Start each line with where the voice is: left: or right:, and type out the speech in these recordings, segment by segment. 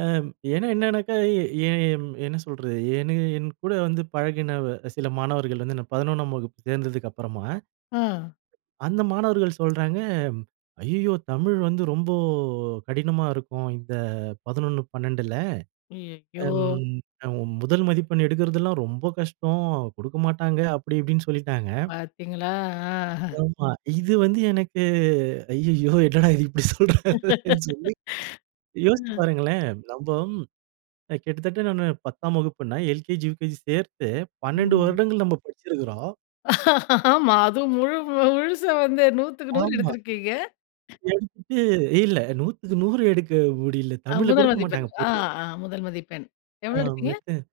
right: அம், ஏன்னா என்னனாக்கா, எ எம் என்ன சொல்றது? எனு என்கூட வந்து பழகின வ சில மாணவர்கள் வந்து, நான் 11ஆம் வகுப்பு சேர்ந்ததுக்கு அப்பறமா,
left: அ,
right: அந்த மாணவர்கள் சொல்றாங்க, "ஐய்யய்யோ! தமிழ் வந்து ரொம்ப கடினமா இருக்கும். இந்த 11, 12ல
left: ஐய்யய்யோ!
right: அம் அ முதல் மதிப்பெண் எடுக்கிறதெல்லாம் ரொம்ப கஷ்டம். குடுக்கமாட்டாங்க" அப்பிடி இப்பிடின்னு சொல்லிட்டாங்க.
left: பாத்தீங்களா! ஆ, அஹ,
right: ஆமா. இது வந்து எனக்கு, ஐயய்யோ! என்னடா இது இப்பிடி சொல்றாங்களேன்னு சொல்லி. யோசித்து
left: ஆ
right: பாருங்களேன்! நம்ப அ கிட்டத்தட்ட நானு 10ஆம் வகுப்புன்னா, எல்கேஜி, யுகேஜி சேர்த்து 12
left: [unintelligible]
right: வருடங்கள் நம்ப படிச்சிருக்குறோம்.
left: ஆமா, அதுவும் முழு முழுச வந்து 100க்கு 100
right: ஆமா.
left: எடுத்திருக்கீங்க!
right: எடுத்துட்டு இல்ல 100க்கு 100 எடுக்க முடியல.
left: அ
right: தமிழ்ல
left: முதல்
right: குடுக்க
left: மதிப்பெண்.
right: மாட்டாங்க
left: ஆ,
right: பொதுவா.
left: அ முதல் மதிப்பெண். எவ்ளோ
right: ஆம்
left: எடுத்தீங்க?
right: [unintelligible]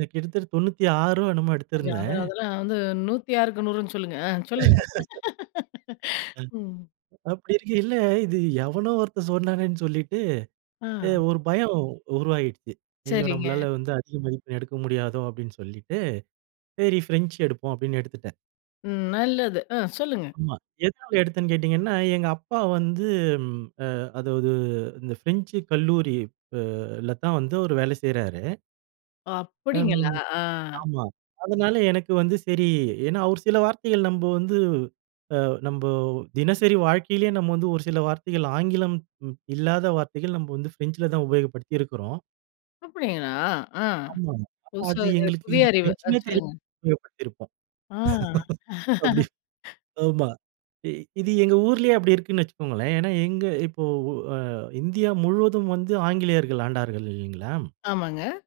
right: அ கிட்டத்தட்ட 96ஓ என்னமோ
left: ஐயோ! அது,
right: எடுத்திருந்தேன்.
left: அதெல்லாம் வந்து 106க்கு 100ன்னு சொல்லுங்க. அ சொல்லுங்க ம்.
right: அ, அப்படி இருக்கயில, இது எவனோ ஒருத்தன் சொன்னானேன்னு சொல்லிட்டு, அ
left: அ,
right: ஒரு பயம் உருவாயிருச்சு, "ஐயோ!
left: சரிங்க.
right: நம்பளால வந்து அதிக மதிப்பெண் எடுக்க முடியாதோ!" அப்பிடின்னு சொல்லிட்டு, "சரி. பிரெஞ்ச் எடுப்போம்" அப்பிடின்னு எடுத்துட்டேன்.
left: ம், நல்லது. ஆ, சொல்லுங்க.
right: ஆமா. எதனால எடுத்தேன்ன்னு கேட்டீங்கன்னா, எங்க அப்பா வந்து ம் அ அதுவது இந்த பிரெஞ்சு கல்லூரி ப லதான் வந்து அவரு வேல செய்றாரு.
left: ஓ! அப்பிடிங்களா?
right: ம்
left: ஆ.
right: ஆமா. அதனால எனக்கு வந்து சரி, ஏன்னா ஒரு சில வார்த்தைகள் நம்ப வந்து, அ நம்ப தினசரி வாழ்க்கையிலயே நம்ம வந்து, ஒரு சில வார்த்தைகள், ஆங்கிலம் ம் இல்லாத வார்த்தைகள் நம்ப வந்து ஃப்ரெஞ்சில தான் உபயோகப்படுத்தியிருக்கிறோம்.
left: அப்பிடிங்களா! ஆ
right: ஆமா, ஆமா.
left: புதுசா
right: அது
left: அது,
right: எங்களுக்கு
left: புதிய
right: இது
left: அறிவு. ஆ
right: ஃபிரென்ச்சுன்னே தெரியாம
left: சொல்லுங்க.
right: உபயோகப்படுத்தியிருப்போம்
left: ஆ
right: அப்பிடி, ஆமா. அ இது எங்க ஊர்லயே அப்பிடி இருக்குன்னு வச்சிக்கோங்களேன். ஏன்னா எங்க, இப்போ ஒ அ இந்தியா முழுவதும் வந்து ஆங்கிலேயர்கள் ஆண்டார்கள் இல்லேங்களா!
left: ஆமாங்க.